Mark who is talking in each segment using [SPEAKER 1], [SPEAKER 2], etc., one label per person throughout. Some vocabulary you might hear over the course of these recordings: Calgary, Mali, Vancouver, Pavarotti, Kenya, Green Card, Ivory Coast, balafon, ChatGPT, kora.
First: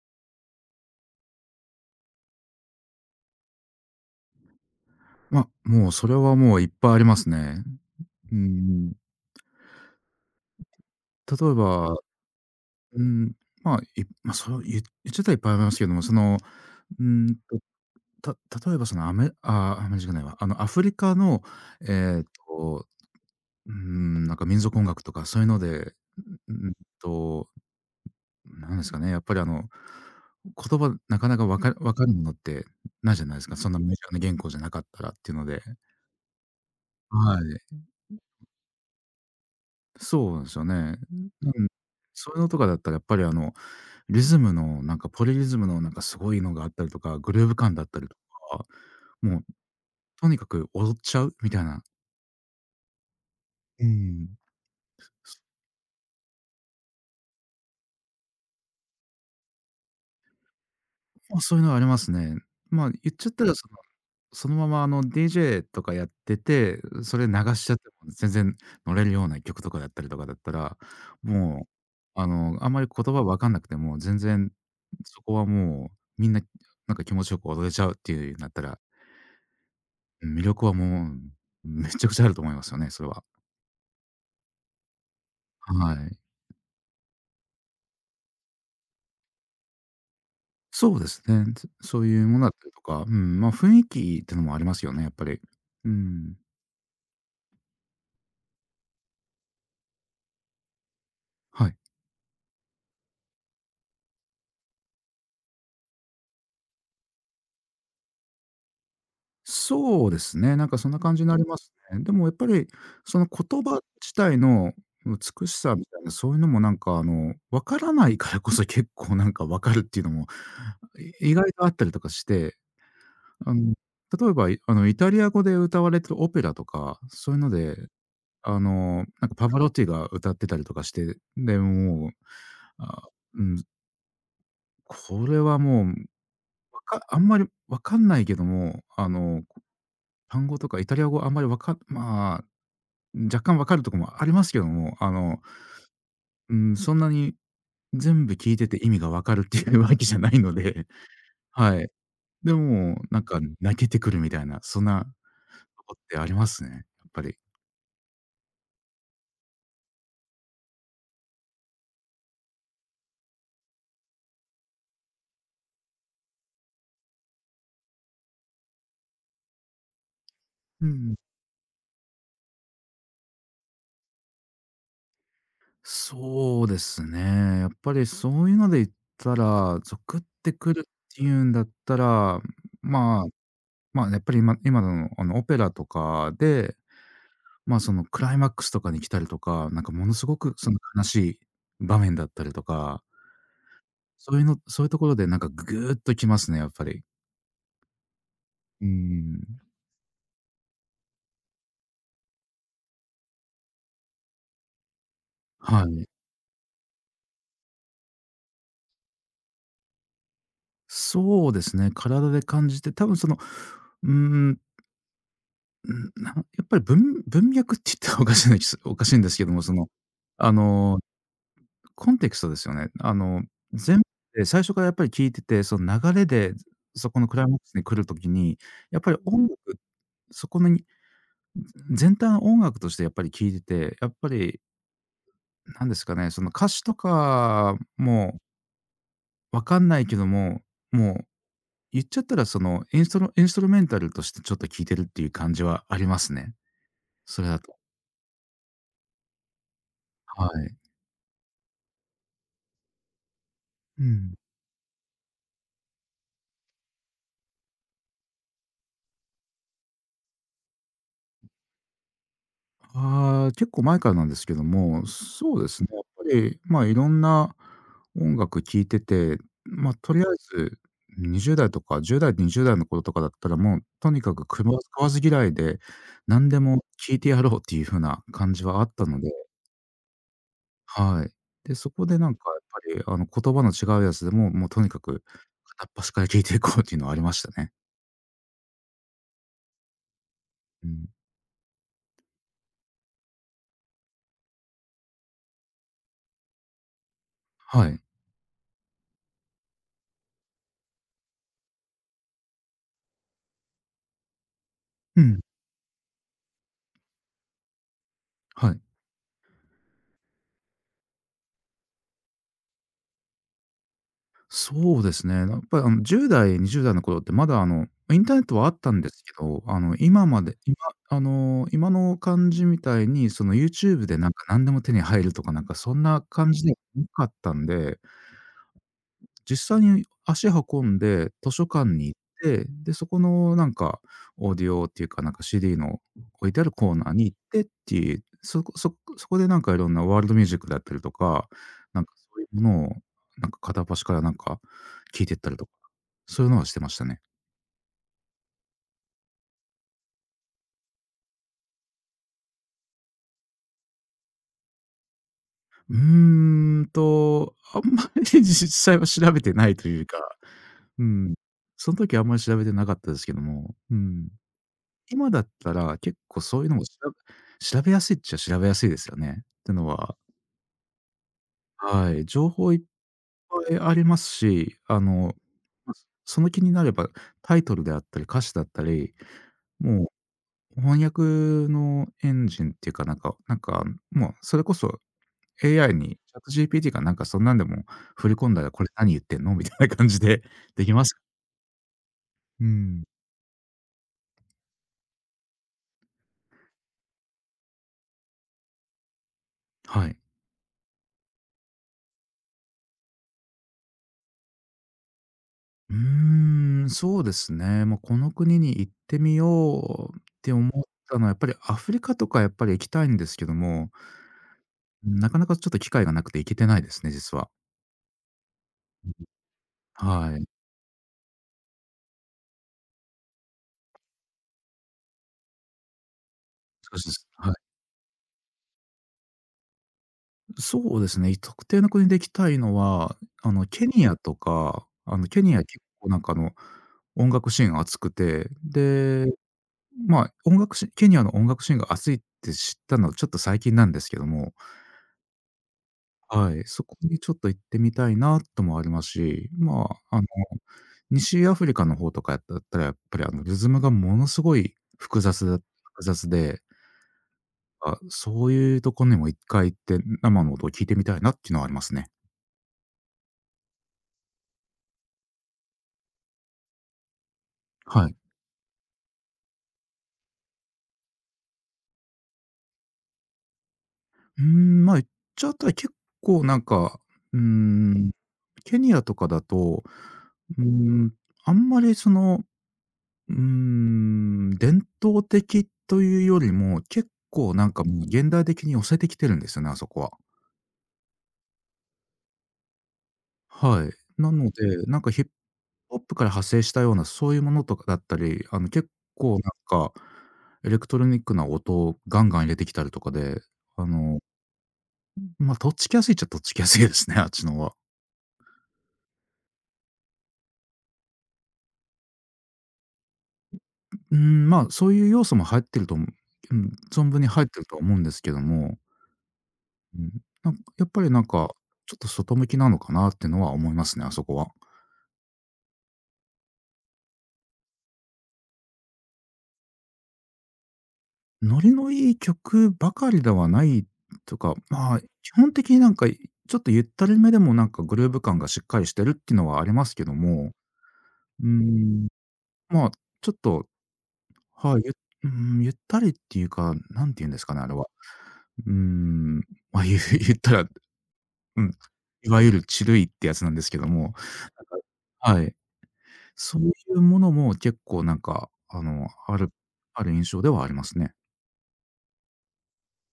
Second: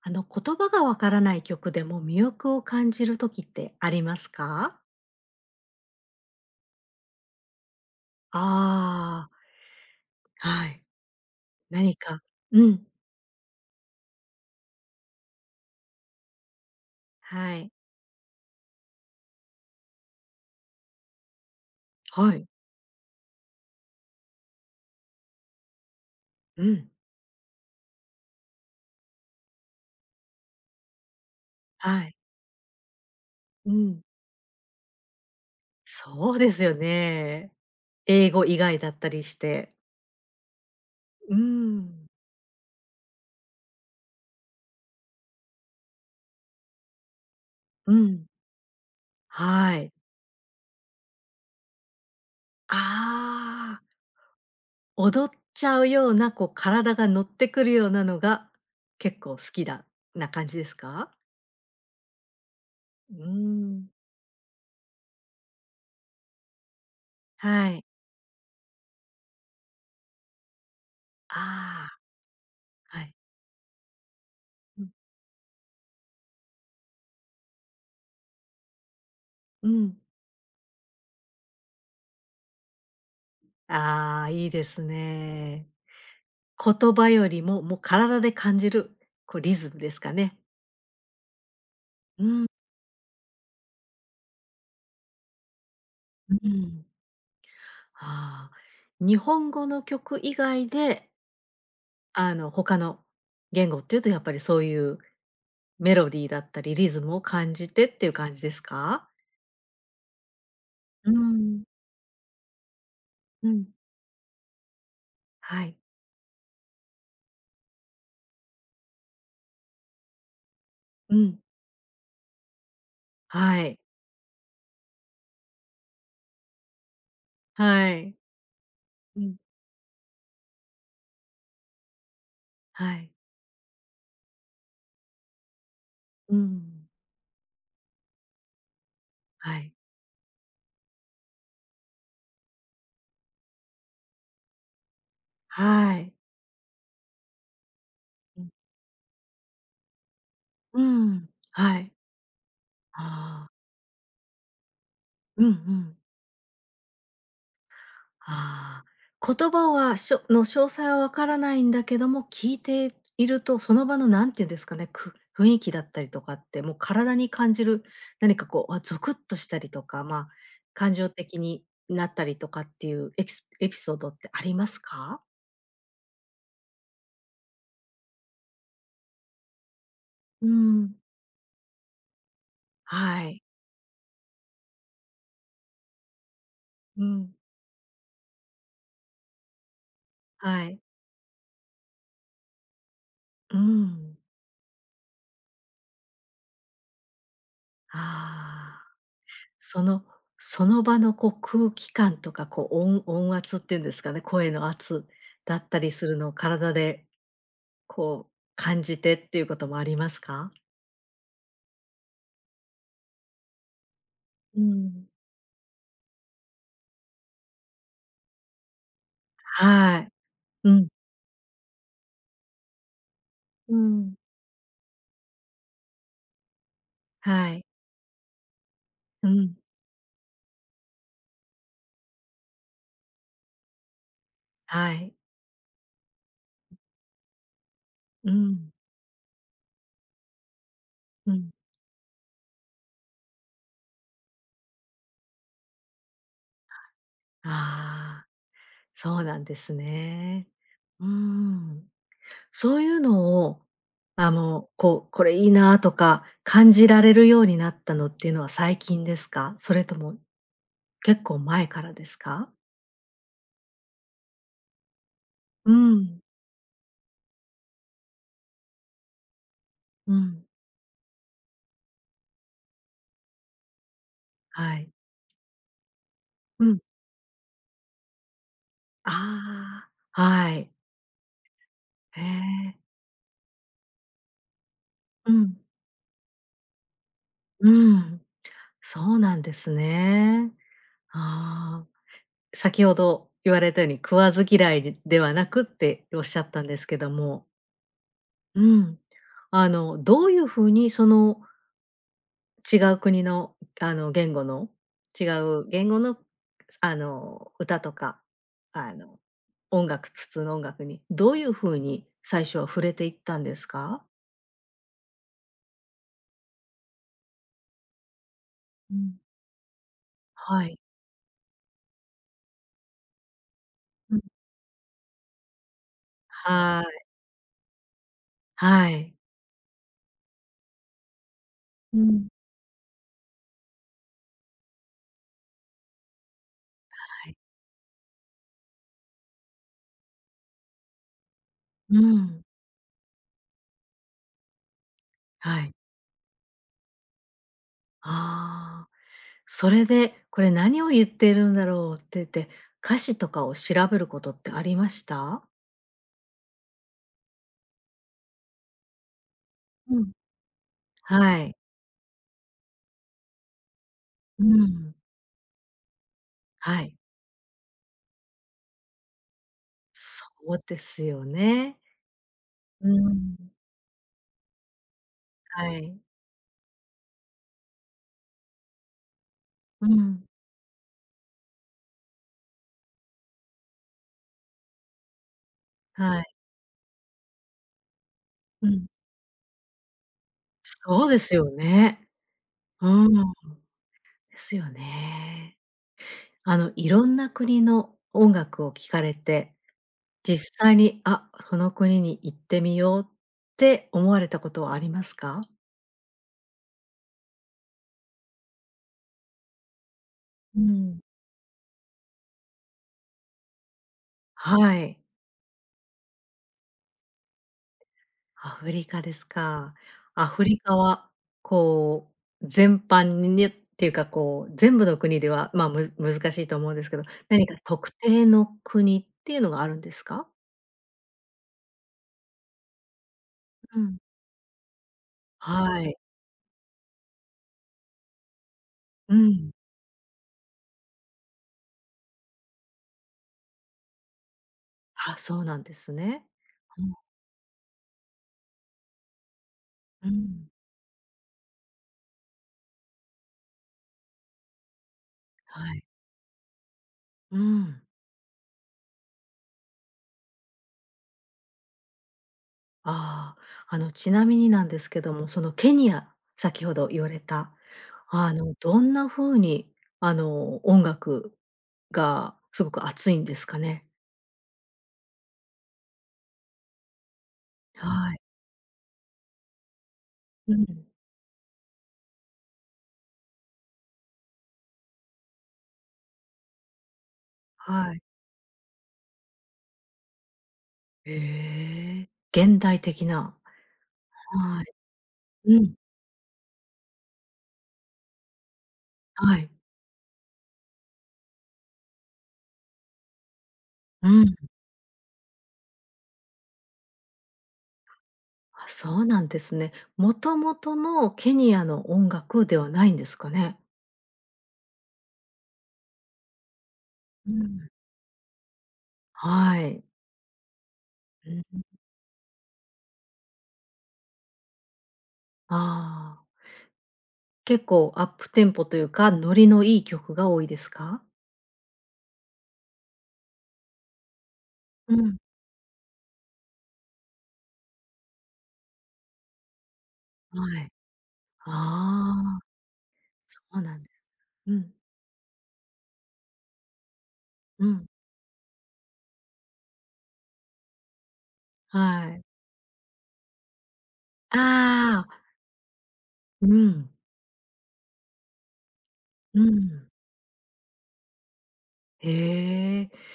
[SPEAKER 1] あの、言葉がわからない曲でも魅力を感じる時ってありますか？
[SPEAKER 2] もうそれはもういっぱいありますね。うん。
[SPEAKER 1] ああー、はい。
[SPEAKER 2] 例え
[SPEAKER 1] 何
[SPEAKER 2] ば、
[SPEAKER 1] か、うん。
[SPEAKER 2] うん、いま、それを言っちゃったらいっぱいありますけども、うん
[SPEAKER 1] はい。
[SPEAKER 2] と、た例えばそのアメああ、アメリカじゃないわ、あのアフリカの、えっ
[SPEAKER 1] はい。
[SPEAKER 2] と、なんか民族音楽とかそういうので、う
[SPEAKER 1] う
[SPEAKER 2] ん
[SPEAKER 1] ん。
[SPEAKER 2] と、なんですかね、やっぱり言葉なかなかわかわ
[SPEAKER 1] は
[SPEAKER 2] かる
[SPEAKER 1] い。
[SPEAKER 2] ものってないじゃないですか、そ
[SPEAKER 1] う
[SPEAKER 2] んなメジ
[SPEAKER 1] ん。
[SPEAKER 2] ャーな言語じゃなかったらっていうので。
[SPEAKER 1] そうですよ
[SPEAKER 2] は
[SPEAKER 1] ね。
[SPEAKER 2] い。
[SPEAKER 1] 英語以外だったりして。
[SPEAKER 2] そうなんですよね。うん。
[SPEAKER 1] うん。
[SPEAKER 2] そういうのとかだったらやっぱりリズムのなんかポリリズムのなんかすごいのがあったりとか、グルーヴ感だっ
[SPEAKER 1] う
[SPEAKER 2] たりと
[SPEAKER 1] ん。
[SPEAKER 2] か、もう
[SPEAKER 1] はい。
[SPEAKER 2] とにかく踊っちゃうみたいな。
[SPEAKER 1] ああ、
[SPEAKER 2] うーん。
[SPEAKER 1] 踊っちゃうような、こう体が乗ってくるようなのが、結構好きだな感じですか？
[SPEAKER 2] ま、そういうのはありますね。まあ、言
[SPEAKER 1] う
[SPEAKER 2] っちゃったらその
[SPEAKER 1] ん。
[SPEAKER 2] そのままあの DJ とかやってて、それ流し
[SPEAKER 1] は
[SPEAKER 2] ちゃって
[SPEAKER 1] い。
[SPEAKER 2] も全然乗れるような曲とかだったりとかだったら、
[SPEAKER 1] あ
[SPEAKER 2] もあの、あんまり
[SPEAKER 1] あ、はい。
[SPEAKER 2] 言葉分かんなくても、全然そこはもうみんな、なんか気持ちよく踊れちゃうっていうなったら
[SPEAKER 1] うん。
[SPEAKER 2] 魅力はもう、めちゃくちゃあると思いますよね、それは。
[SPEAKER 1] ああ、いいですね。
[SPEAKER 2] はい。
[SPEAKER 1] 言葉よりも、もう体で感じる、こうリズムですかね。
[SPEAKER 2] そうですね。つそうい
[SPEAKER 1] う
[SPEAKER 2] うも
[SPEAKER 1] ん、
[SPEAKER 2] のだったりとか、ま、雰囲気ってのもありますよね、やっぱり。う
[SPEAKER 1] う
[SPEAKER 2] ん。
[SPEAKER 1] ん。ああ、日本語の曲以外で、
[SPEAKER 2] はい。
[SPEAKER 1] あの、他の言語っていうとやっぱりそういうメロディーだったり、リズムを感じてっていう感じですか？
[SPEAKER 2] そうですね、なんかそんな
[SPEAKER 1] う
[SPEAKER 2] 感じになりま
[SPEAKER 1] ん、
[SPEAKER 2] すね。でもやっぱり、その
[SPEAKER 1] う
[SPEAKER 2] 言
[SPEAKER 1] ん。
[SPEAKER 2] 葉自体の美し
[SPEAKER 1] はい。
[SPEAKER 2] さみたいな、そういうのもなんか分からないからこそ結構なんか分かるっていうのも、
[SPEAKER 1] う
[SPEAKER 2] 意
[SPEAKER 1] ん。
[SPEAKER 2] 外とあったりとかして、あ
[SPEAKER 1] は
[SPEAKER 2] の、
[SPEAKER 1] い。
[SPEAKER 2] 例えば、いあの、イタリア語で歌われてるオペラとか、そういうので
[SPEAKER 1] はい。う
[SPEAKER 2] なんか
[SPEAKER 1] ん。
[SPEAKER 2] パヴァロッティが歌ってたりとかして、で、もう、
[SPEAKER 1] は
[SPEAKER 2] あ、
[SPEAKER 1] い。
[SPEAKER 2] うん、これはもう、
[SPEAKER 1] うん。
[SPEAKER 2] あんまり分かんないけども、
[SPEAKER 1] はい。
[SPEAKER 2] 単語とかイタリア語あんまりわかまあ、若干分かるとこもありますけども、
[SPEAKER 1] はい。
[SPEAKER 2] うん、そんなに全部
[SPEAKER 1] うん。
[SPEAKER 2] 聞いてて意味が分かるっていう わけじゃないの
[SPEAKER 1] う
[SPEAKER 2] で、
[SPEAKER 1] ん。は
[SPEAKER 2] はい。
[SPEAKER 1] い。
[SPEAKER 2] でも、なんか
[SPEAKER 1] ああ。
[SPEAKER 2] 泣けてくるみたいな、そんな
[SPEAKER 1] うんう
[SPEAKER 2] とこ
[SPEAKER 1] ん。
[SPEAKER 2] ってありますね、やっぱり。
[SPEAKER 1] ああ、言葉はしょの詳細はわからないんだけども、聞いていると、その場の何て言うんですかね、く雰囲気だったりとかって、もう体に感じる、何かこう、あ、ゾクッとしたりとか、まあ、
[SPEAKER 2] う
[SPEAKER 1] 感情
[SPEAKER 2] ん。
[SPEAKER 1] 的になったりとかっていうエキスエピソードってありますか？
[SPEAKER 2] そうですね。やっぱりそういうので言ったら、ゾクっ
[SPEAKER 1] う
[SPEAKER 2] てくるっ
[SPEAKER 1] ん。
[SPEAKER 2] ていうんだったら、ま
[SPEAKER 1] は
[SPEAKER 2] あ、
[SPEAKER 1] い。
[SPEAKER 2] まあ、やっぱり今のあのオペラとかで、
[SPEAKER 1] うん。
[SPEAKER 2] まあ、そのクライマックスとかに来たりとか、なんかものすごく
[SPEAKER 1] は
[SPEAKER 2] その
[SPEAKER 1] い。
[SPEAKER 2] 悲しい場面だったりとか、
[SPEAKER 1] うん。
[SPEAKER 2] そういうのそういうところでなんかぐーっときますね、やっぱり。
[SPEAKER 1] ああ、
[SPEAKER 2] うん。
[SPEAKER 1] その、その場のこう、空気感とか、こう、音音圧っていうんですかね、声の圧だった
[SPEAKER 2] は
[SPEAKER 1] りす
[SPEAKER 2] い。
[SPEAKER 1] るのを体でこう、感じてっていうこともありますか？
[SPEAKER 2] そうですね、体で感じて、多分その、うーん
[SPEAKER 1] うん。
[SPEAKER 2] うん、やっぱり文脈って言ったらおかしいんです おかしいんですけども、その、
[SPEAKER 1] はい。
[SPEAKER 2] あ
[SPEAKER 1] うん。
[SPEAKER 2] の、コンテクストですよね。あの、
[SPEAKER 1] う
[SPEAKER 2] 全
[SPEAKER 1] ん。
[SPEAKER 2] 部最初からやっぱり聞いてて、その流れで、そこのクライ
[SPEAKER 1] は
[SPEAKER 2] マッ
[SPEAKER 1] い。
[SPEAKER 2] クスに来るときに、やっぱり
[SPEAKER 1] う
[SPEAKER 2] 音楽、
[SPEAKER 1] ん。
[SPEAKER 2] そこのに全体の音楽としてやっぱり聞いてて、やっぱり
[SPEAKER 1] はい。
[SPEAKER 2] なんですかね、その歌詞とか
[SPEAKER 1] う
[SPEAKER 2] も
[SPEAKER 1] ん。
[SPEAKER 2] わかんないけども、もう
[SPEAKER 1] うん。
[SPEAKER 2] 言っちゃったらそのインストルメンタルとしてちょっと聞いてるっていう感じはありますね。それだと。
[SPEAKER 1] ああ、そうなんです
[SPEAKER 2] は
[SPEAKER 1] ね。
[SPEAKER 2] い。
[SPEAKER 1] うーん。そういうのを、
[SPEAKER 2] う
[SPEAKER 1] あ
[SPEAKER 2] ん。
[SPEAKER 1] の、こう、これいいなとか感じられるようになったのっていうのは最近ですか？それとも結構前からですか？
[SPEAKER 2] ああ、結構前からなんですけども、そうで
[SPEAKER 1] う
[SPEAKER 2] すね、やっ
[SPEAKER 1] ん。
[SPEAKER 2] ぱり、まあ、いろんな音楽聴いてて、まあ、と
[SPEAKER 1] う
[SPEAKER 2] りあえ
[SPEAKER 1] ん。
[SPEAKER 2] ず20代とか10代、20代の頃とかだったら、もうとにかく
[SPEAKER 1] はい。
[SPEAKER 2] 使わず嫌いで、何で
[SPEAKER 1] うん。
[SPEAKER 2] も聴いてやろうっていう風な感じはあったので、
[SPEAKER 1] ああ、はい。
[SPEAKER 2] はい。で、そこで
[SPEAKER 1] へ
[SPEAKER 2] なんかやっ
[SPEAKER 1] え。
[SPEAKER 2] ぱり、あの、言葉の違うやつでも、もうとにかく
[SPEAKER 1] うん。
[SPEAKER 2] 片っ端から聴いていこうっていうのはありました
[SPEAKER 1] う
[SPEAKER 2] ね。
[SPEAKER 1] ん。そうなんですね。
[SPEAKER 2] うん。
[SPEAKER 1] ああ、先ほど言われたように食わず嫌いでではなくっておっしゃったんですけども、
[SPEAKER 2] はい。
[SPEAKER 1] うん。あの、どういう風にその違う国の、あの、言語の
[SPEAKER 2] う
[SPEAKER 1] 違
[SPEAKER 2] ん、
[SPEAKER 1] う言語の、あの、歌とか、
[SPEAKER 2] はい。
[SPEAKER 1] あの、音楽普通の音楽にどういう風に最初は触れていったんですか？
[SPEAKER 2] そうですね。やっぱりあの10代、20代の頃ってまだあの、インターネットはあった
[SPEAKER 1] う
[SPEAKER 2] んで
[SPEAKER 1] ん。
[SPEAKER 2] すけど、あの今まで
[SPEAKER 1] は
[SPEAKER 2] 今
[SPEAKER 1] い。
[SPEAKER 2] あの、今の感じみたいにその YouTube
[SPEAKER 1] う
[SPEAKER 2] で
[SPEAKER 1] ん。
[SPEAKER 2] なんか何でも手に入るとかなんかそんな感じでは
[SPEAKER 1] はい。
[SPEAKER 2] なかったんで
[SPEAKER 1] はい。
[SPEAKER 2] 実際に足運んで図書館
[SPEAKER 1] う
[SPEAKER 2] に行っ
[SPEAKER 1] ん。
[SPEAKER 2] て、で、そこのなんかオーディオっていうか、なんか CD の置いてあるコーナーに
[SPEAKER 1] は
[SPEAKER 2] 行
[SPEAKER 1] い。
[SPEAKER 2] ってっていう、そこでなんかいろんなワールドミュージックだったりとか、
[SPEAKER 1] う
[SPEAKER 2] なんかそ
[SPEAKER 1] ん。
[SPEAKER 2] ういうものをなんか片っ端からなんか聞いてったり
[SPEAKER 1] は
[SPEAKER 2] と
[SPEAKER 1] い。
[SPEAKER 2] か、そういうのはしてましたね。
[SPEAKER 1] ああ。それで、これ何を言ってるんだろうって言って、歌詞とかを調べることってありました？
[SPEAKER 2] うーんと、あんまり 実際は調べてないと
[SPEAKER 1] う
[SPEAKER 2] いう
[SPEAKER 1] ん。
[SPEAKER 2] か、うん。
[SPEAKER 1] はい。
[SPEAKER 2] その時はあんまり調べてなかったですけども、うん。
[SPEAKER 1] うん。
[SPEAKER 2] 今だったら、結構そういうの
[SPEAKER 1] は
[SPEAKER 2] も
[SPEAKER 1] い。
[SPEAKER 2] 調べやすいっちゃ調べやすいですよね。ってのは
[SPEAKER 1] そうですよね。
[SPEAKER 2] はい、情報いっ
[SPEAKER 1] うん。
[SPEAKER 2] ぱいありますし、あの、
[SPEAKER 1] は
[SPEAKER 2] ま、
[SPEAKER 1] い。
[SPEAKER 2] その気になれば、タイトルであったり、歌詞だったり、
[SPEAKER 1] う
[SPEAKER 2] も
[SPEAKER 1] ん。
[SPEAKER 2] う翻訳のエンジンっていうか、なんか、もうそれこそ AI に
[SPEAKER 1] はい。
[SPEAKER 2] ChatGPT かなんかそんなんでも振り込んだ
[SPEAKER 1] う
[SPEAKER 2] ら、こ
[SPEAKER 1] ん。
[SPEAKER 2] れ何言ってんのみたいな感じでできま
[SPEAKER 1] そう
[SPEAKER 2] す。
[SPEAKER 1] ですよね。
[SPEAKER 2] う
[SPEAKER 1] う
[SPEAKER 2] ん、
[SPEAKER 1] ん。ですよね。あの、いろんな国の音楽を聴かれて、
[SPEAKER 2] はい。
[SPEAKER 1] 実際に、あ、その国に行ってみようって思われたことはありますか？
[SPEAKER 2] うーん、そうですね。もうこの国に行ってみようって
[SPEAKER 1] う
[SPEAKER 2] 思っ
[SPEAKER 1] ん。
[SPEAKER 2] たのは、やっぱりアフリカとかやっぱり行きたいんですけども、
[SPEAKER 1] はい。
[SPEAKER 2] なかなかちょっと機会がなくて行けてないですね、実は。
[SPEAKER 1] アフリカですか。ア
[SPEAKER 2] は
[SPEAKER 1] フ
[SPEAKER 2] い。
[SPEAKER 1] リカは、こう、全般にねっていうか、こう、全部の国では、まあ、む難しいと思うんです
[SPEAKER 2] そ
[SPEAKER 1] けど、
[SPEAKER 2] うです。
[SPEAKER 1] 何
[SPEAKER 2] は
[SPEAKER 1] か
[SPEAKER 2] い。
[SPEAKER 1] 特定の国っていうのがあるんですか？
[SPEAKER 2] そうですね、特定の国で行きたいのは、あの、
[SPEAKER 1] う
[SPEAKER 2] ケ
[SPEAKER 1] ん。
[SPEAKER 2] ニアとか、あの、ケニア結
[SPEAKER 1] はい。
[SPEAKER 2] 構なんかあの、音楽シーンが熱くて、
[SPEAKER 1] う
[SPEAKER 2] で、
[SPEAKER 1] ん。
[SPEAKER 2] まあ、音楽シケニアの音楽シーンが熱いって知ったのはちょっと最近なんですけども、
[SPEAKER 1] あ、そうなんですね。
[SPEAKER 2] はい、
[SPEAKER 1] う
[SPEAKER 2] そ
[SPEAKER 1] ん。
[SPEAKER 2] こにちょっと行ってみたいなともありますし、ま
[SPEAKER 1] う
[SPEAKER 2] あ、あの、
[SPEAKER 1] ん。
[SPEAKER 2] 西アフリカの方とかやったら、やっぱりあの、リズムがものすごい
[SPEAKER 1] はい。
[SPEAKER 2] 複雑で、
[SPEAKER 1] うん。
[SPEAKER 2] あ、そういうとこにも一回行って生の音を聞いてみたいなっていうのはありますね。
[SPEAKER 1] ああ、あの、ちなみになんですけども、そのケニア、先ほど言われた、
[SPEAKER 2] はい。
[SPEAKER 1] あの、どんな風に、あの、音楽がすごく熱いんですかね？
[SPEAKER 2] うーん、まあ、行っちゃったら結構なんか、うーん、
[SPEAKER 1] はい。
[SPEAKER 2] ケニアとかだと、
[SPEAKER 1] う
[SPEAKER 2] うー
[SPEAKER 1] ん。
[SPEAKER 2] ん、あんまりその、うーん、伝統的というよりも、結構なんか
[SPEAKER 1] はい。
[SPEAKER 2] もう現代的に寄せてきてるんですよね、あそこは。
[SPEAKER 1] ええ、現代的な。
[SPEAKER 2] はい。なの
[SPEAKER 1] はい。
[SPEAKER 2] で、なんかヒップ
[SPEAKER 1] うん。
[SPEAKER 2] ホップから派生したようなそういうものとかだったり、あの結
[SPEAKER 1] は
[SPEAKER 2] 構なん
[SPEAKER 1] い。
[SPEAKER 2] か、エレクトロニックな音をガンガン入れてきたりとかで、あ
[SPEAKER 1] う
[SPEAKER 2] の、
[SPEAKER 1] ん。
[SPEAKER 2] まあ、とっつきやすいっちゃとっつきやすいですね、あっちのは。
[SPEAKER 1] あ、そうなんですね。もともとのケニアの音楽ではないんですかね？
[SPEAKER 2] うーん、まあ、そういう要素も入ってると思う、うん、存分に
[SPEAKER 1] う
[SPEAKER 2] 入ってる
[SPEAKER 1] ん。
[SPEAKER 2] とは思うんですけども、
[SPEAKER 1] はい。
[SPEAKER 2] うん。なんかやっぱりなん
[SPEAKER 1] う
[SPEAKER 2] か、
[SPEAKER 1] ん。
[SPEAKER 2] ちょっと外向きなのかなってのは思いますね、あそこは。
[SPEAKER 1] ああ、結構アップテンポというか、ノリのいい曲が多いですか？
[SPEAKER 2] ノリのいい曲ばかりではないとか、ま
[SPEAKER 1] う
[SPEAKER 2] あ、
[SPEAKER 1] ん。
[SPEAKER 2] 基本的になんか、ちょっとゆったりめでもなんかグルーヴ感がしっかりしてるっていうのはありますけども、
[SPEAKER 1] はい。
[SPEAKER 2] うーん、
[SPEAKER 1] ああ、
[SPEAKER 2] まあ、ちょっ
[SPEAKER 1] そう
[SPEAKER 2] と、
[SPEAKER 1] なんです。うん。
[SPEAKER 2] はい、うーん、ゆったりっていうか、なんて言うんですかね、
[SPEAKER 1] う
[SPEAKER 2] あれは。
[SPEAKER 1] ん。
[SPEAKER 2] うーん、ゆ 言ったら、うん、
[SPEAKER 1] はい。
[SPEAKER 2] いわゆるチルいってやつなんですけども、なんか
[SPEAKER 1] ああ、
[SPEAKER 2] はい。
[SPEAKER 1] う
[SPEAKER 2] そうい
[SPEAKER 1] ん、
[SPEAKER 2] うものも結構あ
[SPEAKER 1] う
[SPEAKER 2] る
[SPEAKER 1] ん。
[SPEAKER 2] ある印象ではありますね。
[SPEAKER 1] へえ。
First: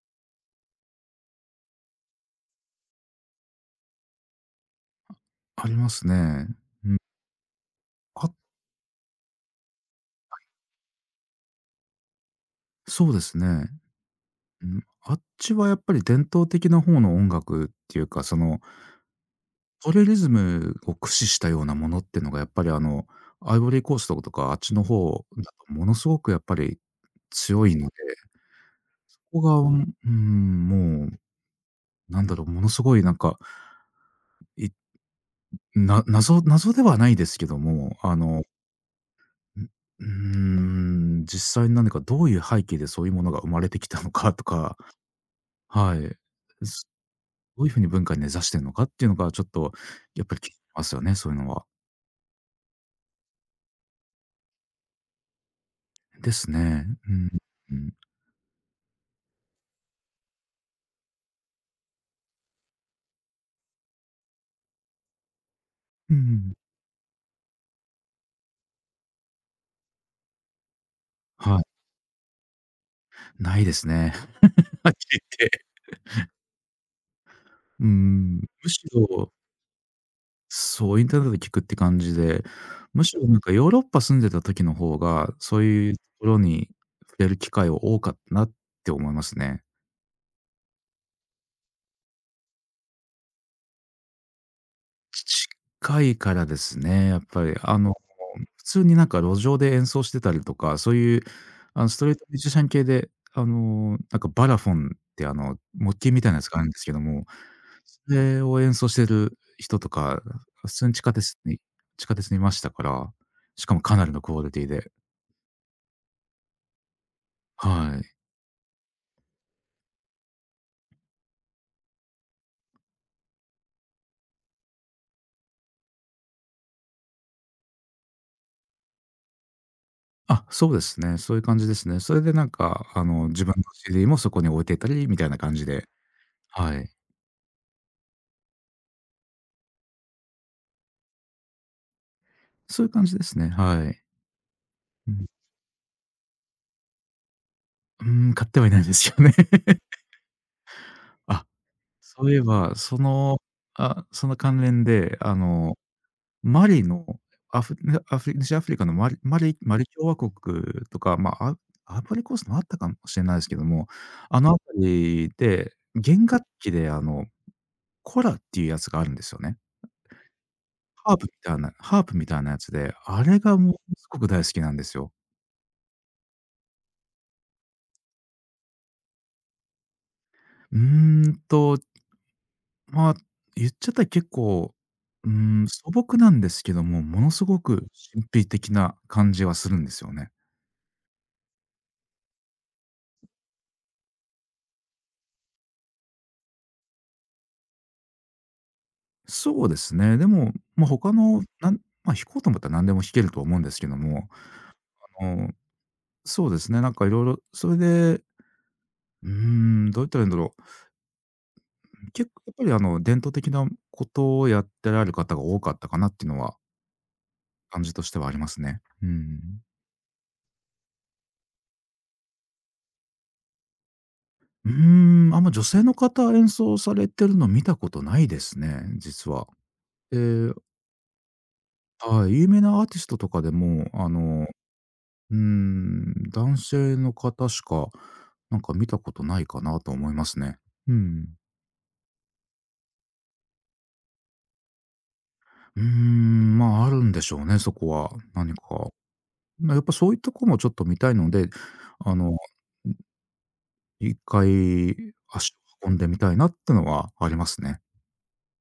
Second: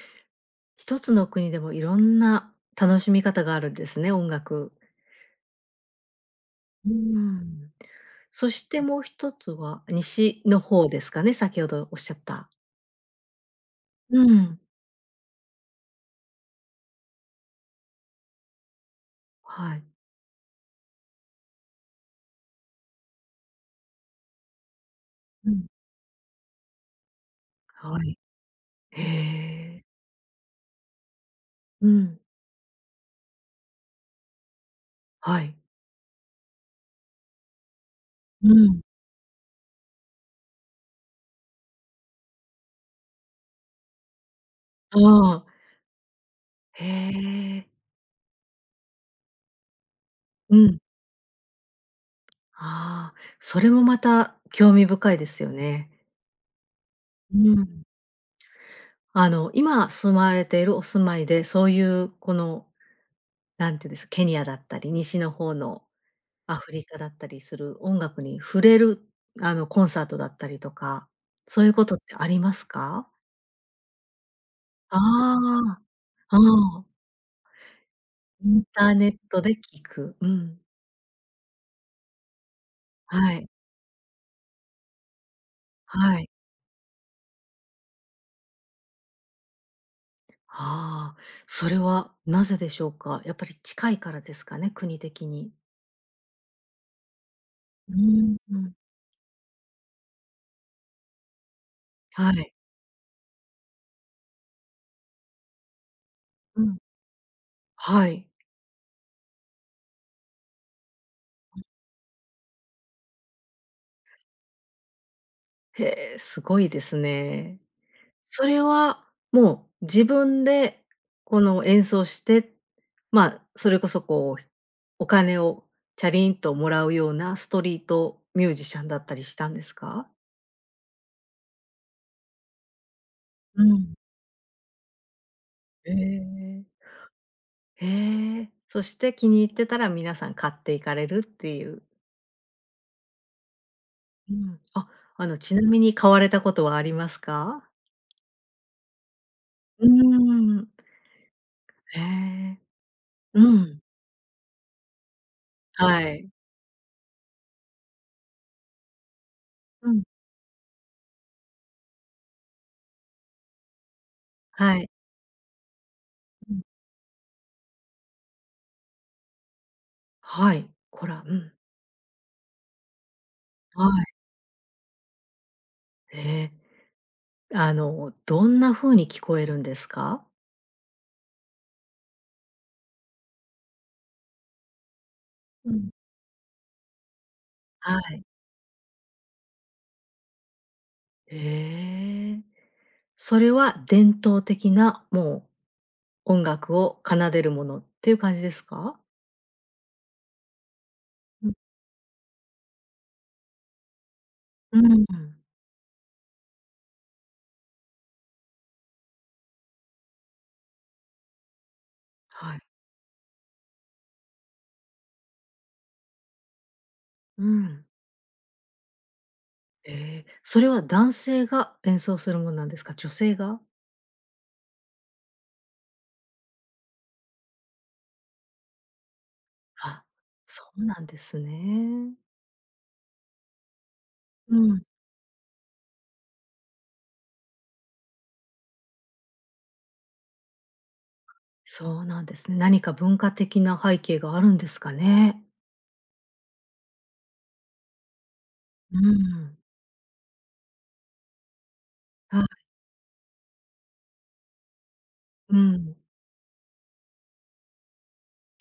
[SPEAKER 1] 一つの国でもいろんな楽しみ方があるんですね、音楽。
[SPEAKER 2] ありますね。
[SPEAKER 1] うーん。
[SPEAKER 2] あ、
[SPEAKER 1] そしてもう一つは西の方ですかね、先ほどおっしゃった。
[SPEAKER 2] そうですね。
[SPEAKER 1] うん。
[SPEAKER 2] うん、あっちはやっぱり伝統的な方の音楽っていうか、
[SPEAKER 1] はい。
[SPEAKER 2] トリリズムを駆使したようなものっていうのがやっぱりアイボリーコーストとかあっちの方
[SPEAKER 1] う
[SPEAKER 2] だ
[SPEAKER 1] ん。
[SPEAKER 2] とものすごくやっぱり強いので、
[SPEAKER 1] はい。へ
[SPEAKER 2] ここが、
[SPEAKER 1] え。
[SPEAKER 2] もう
[SPEAKER 1] うん。
[SPEAKER 2] なんだろう、ものすごいい
[SPEAKER 1] はい。
[SPEAKER 2] な謎ではないですけども、
[SPEAKER 1] うん。
[SPEAKER 2] ん、うー実際に何かどういう背景でそういうものが生まれてきたのかとか、
[SPEAKER 1] ああ、
[SPEAKER 2] はい。
[SPEAKER 1] へ
[SPEAKER 2] すど
[SPEAKER 1] え。
[SPEAKER 2] ういう風に文化に根差してんのかっていうのがちょっとやっぱり気に
[SPEAKER 1] う
[SPEAKER 2] なり
[SPEAKER 1] ん。
[SPEAKER 2] ますよね、そういうのは。
[SPEAKER 1] ああ、それもまた興味深いですよね。
[SPEAKER 2] ですね。うん、
[SPEAKER 1] う
[SPEAKER 2] う
[SPEAKER 1] ん。
[SPEAKER 2] ん。
[SPEAKER 1] あの、今住まわれているお住まいで、そういうこの、なんていうんです、ケニアだったり、西の方の
[SPEAKER 2] うん。
[SPEAKER 1] アフリカだったりする音楽に触れる、あの、コンサートだったりとか、
[SPEAKER 2] はい。
[SPEAKER 1] そういうことってありますか？
[SPEAKER 2] ないですね。はっ
[SPEAKER 1] あ
[SPEAKER 2] きり言って。
[SPEAKER 1] あ、ああ、
[SPEAKER 2] うん。
[SPEAKER 1] イン
[SPEAKER 2] むし
[SPEAKER 1] ターネッ
[SPEAKER 2] ろ、
[SPEAKER 1] トで聞く。うん。
[SPEAKER 2] そう、インターネットで聞くって感じで、むしろ
[SPEAKER 1] は
[SPEAKER 2] なん
[SPEAKER 1] い、
[SPEAKER 2] かヨーロッパ住んでた時の方が、そういうと
[SPEAKER 1] は
[SPEAKER 2] こ
[SPEAKER 1] い。
[SPEAKER 2] ろに触れる機会は多かったなって思いますね。
[SPEAKER 1] ああ、それはなぜでしょうか？やっぱり近いからですかね、国的に。
[SPEAKER 2] 近いからですね、やっぱり。あの、
[SPEAKER 1] うん、う
[SPEAKER 2] 普
[SPEAKER 1] ん。
[SPEAKER 2] 通になんか路上で演奏してたりとか、そういう、あの、ストリート
[SPEAKER 1] は
[SPEAKER 2] ミュージ
[SPEAKER 1] い。
[SPEAKER 2] シャン系で、あの、なんかバラフォンってあの、木琴みたいなやつが
[SPEAKER 1] う
[SPEAKER 2] あるん
[SPEAKER 1] ん。
[SPEAKER 2] ですけども、そ
[SPEAKER 1] はい。
[SPEAKER 2] れを演奏してる人とか、普通に地下鉄にいましたから、しかもかなりのクオリティで、
[SPEAKER 1] へえ、すごいですね。
[SPEAKER 2] はい。
[SPEAKER 1] それは、もう自分でこの演奏して、まあ、それこそこう、お金をチャリンともらうようなストリートミュージシャンだったりしたんですか？
[SPEAKER 2] あ、そうですね、そういう感じですね。それでなんか、あの、自分
[SPEAKER 1] う
[SPEAKER 2] の
[SPEAKER 1] ん。
[SPEAKER 2] CD もそこに置いていたりみたいな感じで、
[SPEAKER 1] へえ。
[SPEAKER 2] はい。
[SPEAKER 1] へえ。そして気に入ってたら皆さん買っていかれるっていう。
[SPEAKER 2] そういう感じですね、はい。
[SPEAKER 1] うん。あ、
[SPEAKER 2] うん。
[SPEAKER 1] あの、ちなみに買われたことはありますか？
[SPEAKER 2] うーん、買ってはいないですよね。
[SPEAKER 1] う ーん。
[SPEAKER 2] あ、
[SPEAKER 1] へ
[SPEAKER 2] そういえ
[SPEAKER 1] え。
[SPEAKER 2] ば、その、
[SPEAKER 1] うん。
[SPEAKER 2] あ、その関連で、あの、
[SPEAKER 1] はい。
[SPEAKER 2] マリの、アフねアフリ西アフリカのマリ
[SPEAKER 1] うん。
[SPEAKER 2] 共和国とか、まあ、アアイリコーストもあったかもしれないですけども、あの
[SPEAKER 1] はい。
[SPEAKER 2] 辺りで、弦楽
[SPEAKER 1] うん。
[SPEAKER 2] 器で、あの、コラっていうやつがあるんですよね。
[SPEAKER 1] はい。こ
[SPEAKER 2] ハー
[SPEAKER 1] ら、
[SPEAKER 2] プみ
[SPEAKER 1] うん。
[SPEAKER 2] たいなハープみたいなやつで、あれがもう
[SPEAKER 1] は
[SPEAKER 2] すごく大好きなんですよ。
[SPEAKER 1] い。へえ。あの、どんな風に聞こえるんですか？
[SPEAKER 2] うーんとまあ、言っちゃったら結構、うーん、
[SPEAKER 1] うん。
[SPEAKER 2] 素朴なんですけども、ものすごく
[SPEAKER 1] はい。
[SPEAKER 2] 神秘的な感じはするんですよね。
[SPEAKER 1] へえ。それは伝統的な、もう音楽を奏でるものっていう感じですか？
[SPEAKER 2] そうですね。でも、まあ、他の
[SPEAKER 1] うん。
[SPEAKER 2] なんまあ、弾こうと思ったら何でも弾けると思うんですけども、
[SPEAKER 1] うん、
[SPEAKER 2] あの、そうですね、なんかいろいろそれで、うーん、どう言ったらいいんだろう。結構や
[SPEAKER 1] は
[SPEAKER 2] っ
[SPEAKER 1] い。
[SPEAKER 2] ぱりあの、伝統的なことをやってられる方が多かったかなっていうのは、
[SPEAKER 1] う
[SPEAKER 2] 感
[SPEAKER 1] ん。
[SPEAKER 2] じとしてはありますね。うん。
[SPEAKER 1] ええ、それは男性が演奏するものなんですか？女性が？
[SPEAKER 2] うーん、あんま女性の方演奏されてるの見たことないですね、実は。
[SPEAKER 1] あ、
[SPEAKER 2] ええ、
[SPEAKER 1] そうなんですね。
[SPEAKER 2] はい、有名なアーティストとかでも、あの、
[SPEAKER 1] うん。
[SPEAKER 2] うーん、男性の方しか、なんか見たことないかなと思いますね。うん。
[SPEAKER 1] そうなんですね。何か文化的な背景があるんですかね？
[SPEAKER 2] うーん、まあ、あるんでしょうね、そこは。何か。
[SPEAKER 1] うん。
[SPEAKER 2] ま、やっぱそういうとこもちょっと見たいので、あの、
[SPEAKER 1] はい、
[SPEAKER 2] 一回足
[SPEAKER 1] う
[SPEAKER 2] を運
[SPEAKER 1] ん。
[SPEAKER 2] んでみたいなってのはありますね。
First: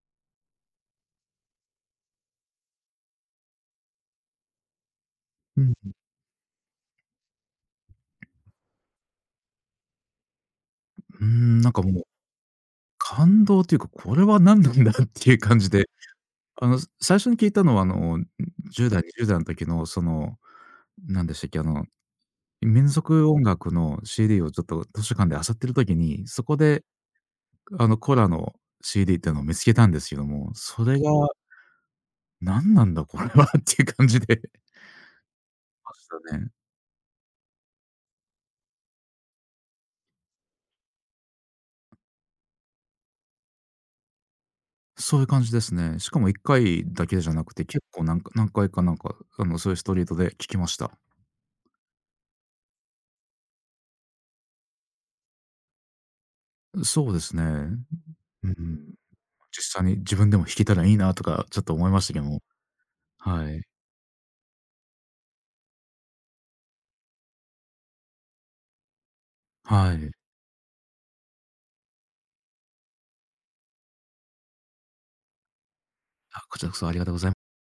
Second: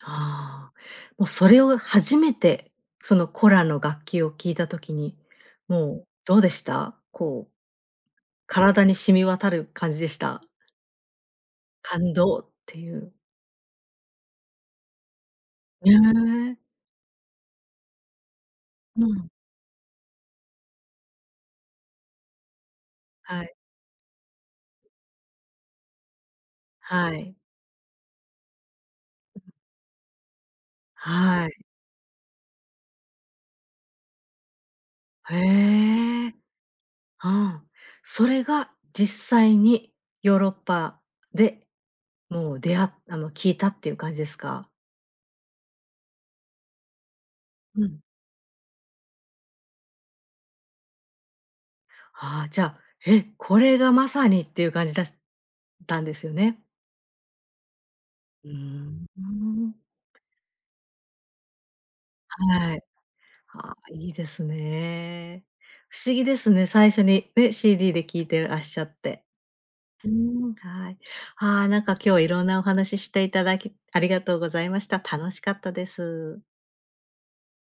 [SPEAKER 1] ああ、もうそれを初めて、そのコラの楽器を聴いた時に、
[SPEAKER 2] うん。う
[SPEAKER 1] もうどうでした？こう、体に染み渡る感じでした？
[SPEAKER 2] ーん、なんかもう、
[SPEAKER 1] 感動っていう。
[SPEAKER 2] 感動というか、これは何なんだっていう感じで、
[SPEAKER 1] へえ。
[SPEAKER 2] あの、最初に聞いたのは、あの、10
[SPEAKER 1] う
[SPEAKER 2] 代、
[SPEAKER 1] ん。
[SPEAKER 2] 20代の時のそのなんでしたっけ、あの、民族音
[SPEAKER 1] はい、
[SPEAKER 2] 楽の CD をちょっと図書館で漁ってる時に、そこで
[SPEAKER 1] はい、
[SPEAKER 2] あの、コラの CD っていうのを見つけたんですけども、それが
[SPEAKER 1] はい。
[SPEAKER 2] 「何なんだこれは」っていう感じでまし
[SPEAKER 1] へえ。う
[SPEAKER 2] たね。
[SPEAKER 1] ん。それが実際にヨーロッパで、もう出会っあの、聴いたっていう感じですか？
[SPEAKER 2] そういう感じですね。しかも1回だけじゃなくて、
[SPEAKER 1] う
[SPEAKER 2] 結
[SPEAKER 1] ん。
[SPEAKER 2] 構なんか何回かなんか、あの、そういうストリートで聴きました。
[SPEAKER 1] ああ、じゃあ、え、これがまさにっていう感じだしたんですよね？
[SPEAKER 2] そうですね。
[SPEAKER 1] う
[SPEAKER 2] うん
[SPEAKER 1] ーん、
[SPEAKER 2] 実際に自分でも弾けたらいいなとかちょっと思いましたけども。
[SPEAKER 1] はい。
[SPEAKER 2] は
[SPEAKER 1] あ
[SPEAKER 2] い。
[SPEAKER 1] あ、いいですね。不思議ですね、最初にね、CD で聴いてらっしゃって。
[SPEAKER 2] は
[SPEAKER 1] うー
[SPEAKER 2] い。
[SPEAKER 1] ん。はい。ああ、なんか今日いろんなお話ししていただきありがとうございました。楽しかったです。
[SPEAKER 2] あ、こちらこそありがとうございま